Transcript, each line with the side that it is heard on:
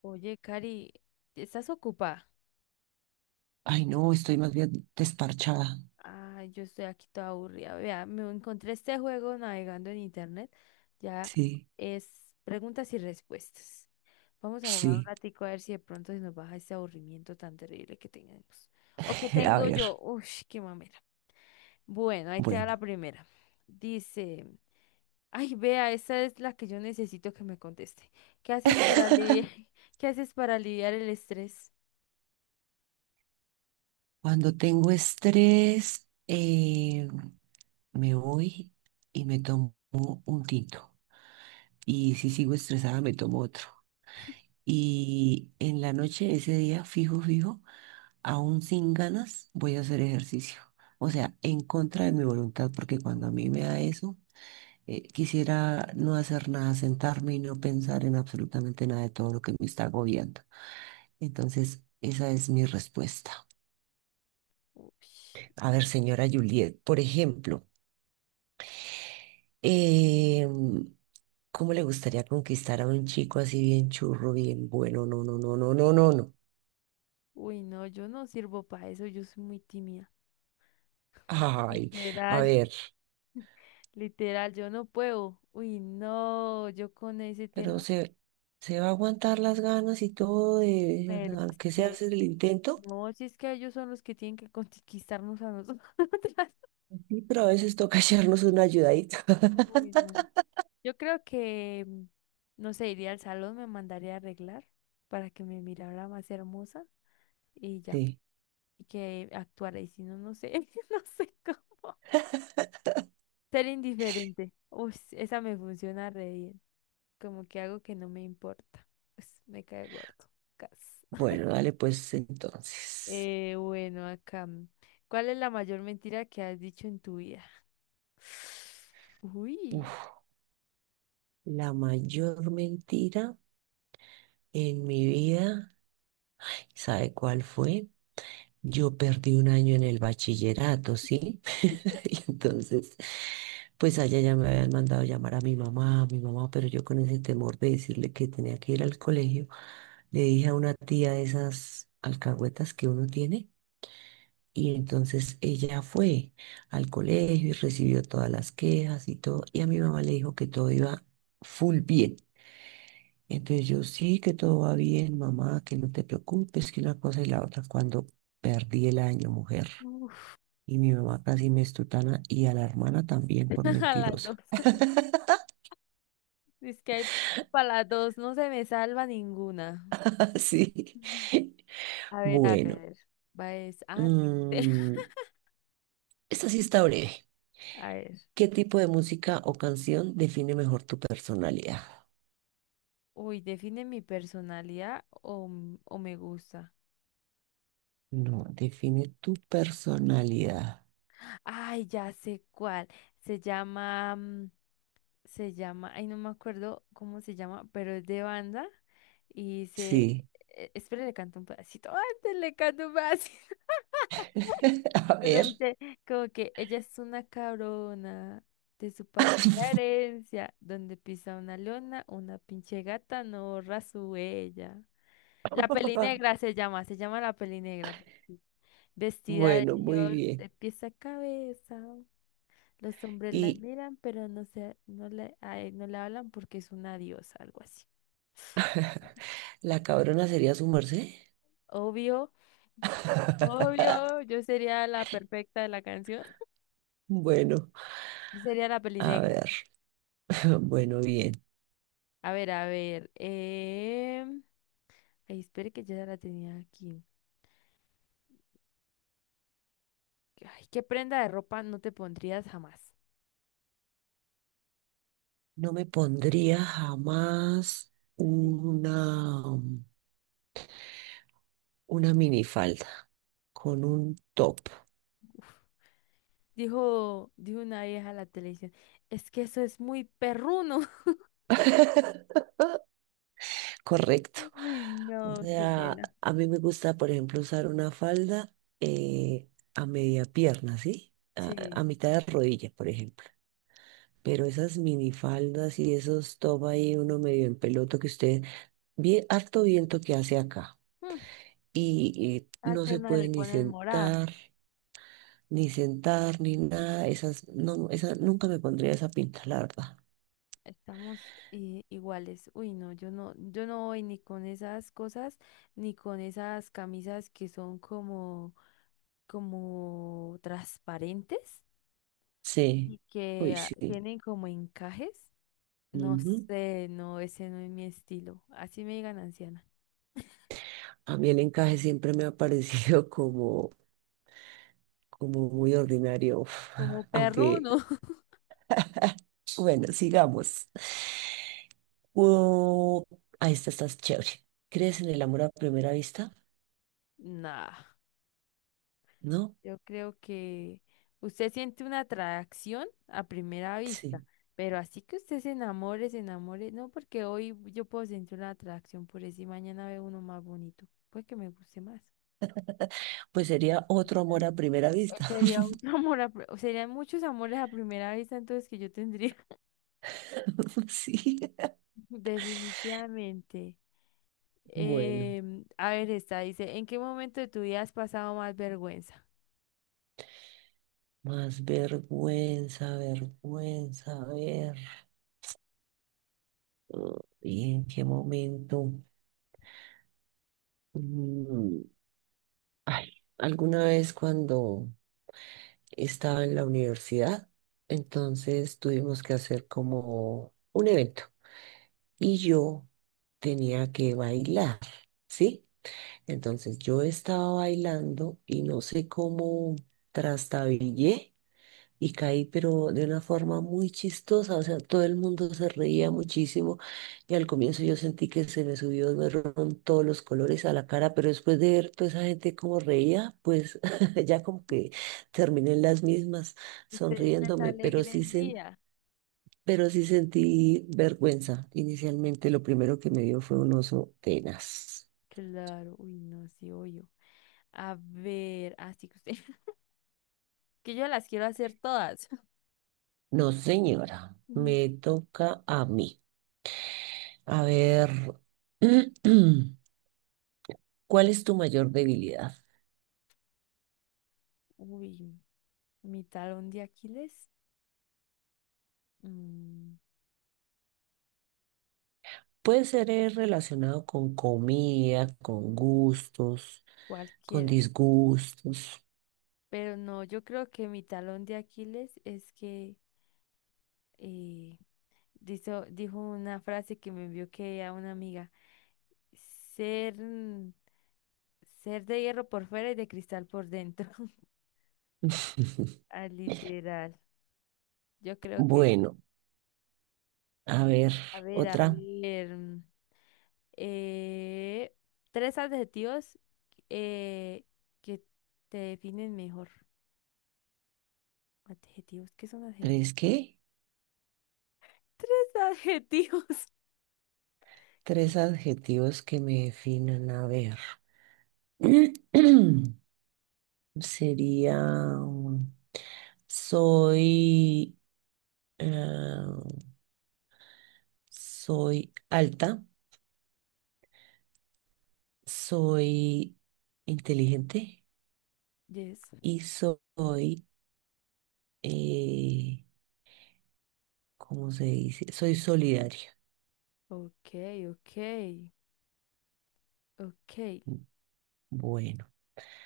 left: Oye, Cari, ¿estás ocupada?
right: Ay, no, estoy más bien desparchada.
left: Ay, yo estoy aquí toda aburrida. Vea, me encontré este juego navegando en internet. Ya
right: Sí,
left: es preguntas y respuestas. Vamos a jugar un
right: sí.
left: ratico a ver si de pronto se nos baja este aburrimiento tan terrible que tenemos. O que
right: A
left: tengo yo.
right: ver,
left: Uy, qué mamera. Bueno, ahí te da la
right: bueno,
left: primera. Dice, ay, vea, esa es la que yo necesito que me conteste. ¿Qué haces para aliviar, qué haces para aliviar el estrés?
right: cuando tengo estrés, me voy y me tomo un tinto. Y si sigo estresada, me tomo otro. Y en la noche, ese día, fijo, aún sin ganas, voy a hacer ejercicio. O sea, en contra de mi voluntad, porque cuando a mí me da eso, quisiera no hacer nada, sentarme y no pensar en absolutamente nada de todo lo que me está agobiando. Entonces, esa es mi respuesta.
left: Uy.
right: A ver, señora Juliet, por ejemplo, em, ¿cómo le gustaría conquistar a un chico así bien churro, bien bueno? No, no, no, no, no, no, no.
left: Uy, no, yo no sirvo para eso, yo soy muy tímida.
right: Ay, a
left: Literal.
right: ver,
left: Literal, yo no puedo. Uy, no, yo con ese
right: pero
left: tema,
right: se va a aguantar las ganas y todo de,
left: pero es
right: aunque sea
left: que
right: hacer el intento.
left: no, si es que ellos son los que tienen que conquistarnos a nosotros.
right: Sí, pero a veces toca echarnos una ayudadita.
left: Uy, no. Yo creo que, no sé, iría al salón, me mandaría a arreglar para que me mirara más hermosa y ya,
right: Sí,
left: y que actuara, y si no, no sé, no sé cómo. Ser indiferente. Uy, esa me funciona re bien. Como que algo que no me importa. Pues me cae gordo. Cas.
right: bueno, dale pues entonces.
left: Bueno, acá. ¿Cuál es la mayor mentira que has dicho en tu vida? Uy.
right: Uf, la mayor mentira en mi vida, ¿sabe cuál fue? Yo perdí un año en el bachillerato, ¿sí? Y entonces, pues allá ya me habían mandado llamar a mi mamá, pero yo con ese temor de decirle que tenía que ir al colegio, le dije a una tía de esas alcahuetas que uno tiene, y entonces ella fue al colegio y recibió todas las quejas y todo, y a mi mamá le dijo que todo iba full bien. Entonces yo sí que todo va bien, mamá, que no te preocupes, que una cosa y la otra, cuando perdí el año, mujer.
left: Uf,
right: Y mi mamá casi me estutana y a la hermana también por
left: a las dos.
right: mentirosa.
left: Es que hay para las dos. No se me salva ninguna.
right: Sí.
left: Ujú. A ver, a
right: Bueno,
left: ver. Va es. Ah, sí.
right: mm, esta sí está breve.
left: A ver.
right: ¿Qué tipo de música o canción define mejor tu personalidad?
left: Uy, define mi personalidad o, o me gusta.
right: No, define tu personalidad.
left: Ay, ya sé cuál. Se llama. Se llama, ay, no me acuerdo cómo se llama, pero es de banda y se,
right: Sí.
left: espere, le canto un pedacito, antes le canto un pedacito,
right: A
left: pero
right: ver.
left: dice como que ella es una cabrona de su papá la herencia, donde pisa una leona, una pinche gata no borra su huella. La peli negra se llama la peli negra, vestida de
right: Bueno, muy
left: Dior
right: bien.
left: de pies a cabeza. Los hombres la
right: ¿Y
left: miran, pero no se, no le, a él no le hablan porque es una diosa, algo así.
right: la cabrona sería su merced?
left: Obvio, obvio, yo sería la perfecta de la canción.
right: Bueno,
left: Yo sería la
right: a
left: pelinegra.
right: ver. Bueno, bien.
left: A ver, a ver. Ay, espere que yo ya la tenía aquí. Ay, ¿qué prenda de ropa no te pondrías jamás?
right: No me pondría jamás
left: Sí.
right: una, una minifalda con un top,
left: Dijo, dijo una vieja a la televisión. Es que eso es muy perruno.
right: correcto.
left: Uy,
right: O
left: no, qué
right: sea,
left: pena.
right: a mí me gusta, por ejemplo, usar una falda eh, a media pierna, ¿sí? A
left: Sí.
right: mitad de rodilla, por ejemplo. Pero esas minifaldas y esos top ahí, uno medio en peloto que usted, bien, harto viento que hace acá.
left: Mm,
right: Y,
left: a
right: y no se
left: Atenas
right: puede
left: le
right: ni
left: ponen morada.
right: sentar, ni sentar, ni nada. Esas, no, esa, nunca me pondría esa pinta, la verdad.
left: Estamos iguales. Uy, no, yo no voy ni con esas cosas, ni con esas camisas que son como, como transparentes
right: Sí,
left: y
right: hoy
left: que ah,
right: sí.
left: tienen como encajes. No
right: Ujú.
left: sé, no, ese no es mi estilo. Así me digan anciana.
right: A mí el encaje siempre me ha parecido como, como muy ordinario,
left: Como perruno.
right: aunque, bueno, sigamos. Oh, ahí está, estás chévere. ¿Crees en el amor a primera vista?
left: Nah.
right: ¿No?
left: Yo creo que usted siente una atracción a primera vista,
right: Sí.
left: pero así que usted se enamore, no, porque hoy yo puedo sentir una atracción por eso y mañana veo uno más bonito, pues que me guste más.
right: Pues sería otro
left: Hoy
right: amor a primera vista.
left: sería otro amor, a pri- serían muchos amores a primera vista, entonces que yo tendría
right: Sí.
left: definitivamente.
right: Bueno,
left: A ver, esta dice, ¿en qué momento de tu vida has pasado más vergüenza?
right: más vergüenza, vergüenza, a ver. Ah, ¿y en qué momento? Mm, ay, alguna vez cuando estaba en la universidad, entonces tuvimos que hacer como un evento y yo tenía que bailar, ¿sí? Entonces yo estaba bailando y no sé cómo trastabillé y caí, pero de una forma muy chistosa, o sea, todo el mundo se reía muchísimo y al comienzo yo sentí que se me subió, me fueron todos los colores a la cara, pero después de ver toda esa gente como reía, pues ya como que terminé en las mismas
left: Usted les
right: sonriéndome,
left: alegre el día.
right: pero sí sentí vergüenza. Inicialmente lo primero que me dio fue un oso tenaz.
left: Claro, uy, no, sí, obvio. A ver, así que usted, que yo las quiero hacer todas.
right: No, señora,
left: Mm,
right: me toca a mí. A ver, ¿cuál es tu mayor debilidad?
left: uy, mi talón de Aquiles, mm,
right: Puede ser relacionado con comida, con gustos, con
left: cualquiera.
right: disgustos.
left: Pero no, yo creo que mi talón de Aquiles es que eh, dijo una frase que me envió que a una amiga, ser, ser de hierro por fuera y de cristal por dentro. Ah, literal. Yo creo que,
right: Bueno, a ver,
left: a ver, a
right: otra.
left: ver. Eh, tres adjetivos eh, que te definen mejor. Adjetivos, ¿qué son adjetivos?
right: ¿Tres qué?
left: Tres adjetivos.
right: Tres adjetivos que me definan. A ver. Sería, um, soy, eh, soy alta, soy inteligente
left: Yes.
right: y soy, eh, ¿cómo se dice? Soy solidario.
left: Ok, ok, ok.
right: Bueno,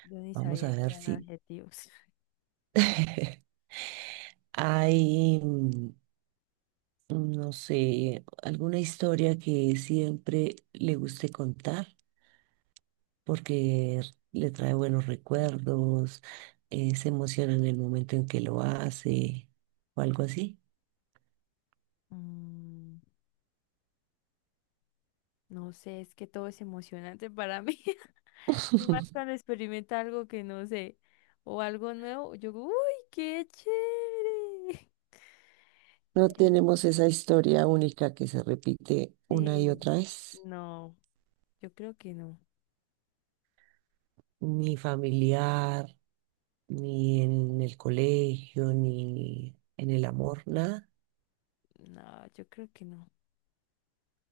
left: Yo ni
right: vamos a
left: sabía que
right: ver
left: eran
right: si
left: adjetivos.
right: hay, no sé, alguna historia que siempre le guste contar porque le trae buenos recuerdos, se emociona en el momento en que lo hace o algo así.
left: Mm, no sé, es que todo es emocionante para mí. Y más cuando experimenta algo que no sé o algo nuevo, yo, digo, uy, qué chévere.
right: No tenemos
left: Mm,
right: esa historia única que se repite una y
left: sí,
right: otra vez,
left: no. Yo creo que no.
right: ni familiar, ni en el colegio, ni en el amor, nada.
left: No, yo creo que no.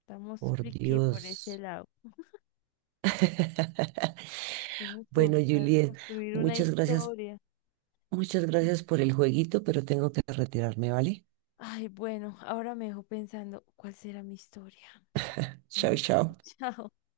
left: Estamos
right: Por
left: friki por ese
right: Dios.
left: lado. Tenemos que
right: Bueno,
left: buscar
right: Juliet,
left: construir una
right: muchas gracias,
left: historia.
right: muchas gracias por el jueguito, pero tengo que retirarme, ¿vale?
left: Ay, bueno, ahora me dejó pensando, ¿cuál será mi historia?
right: Chao,
left: Mm,
right: chao.
left: chao.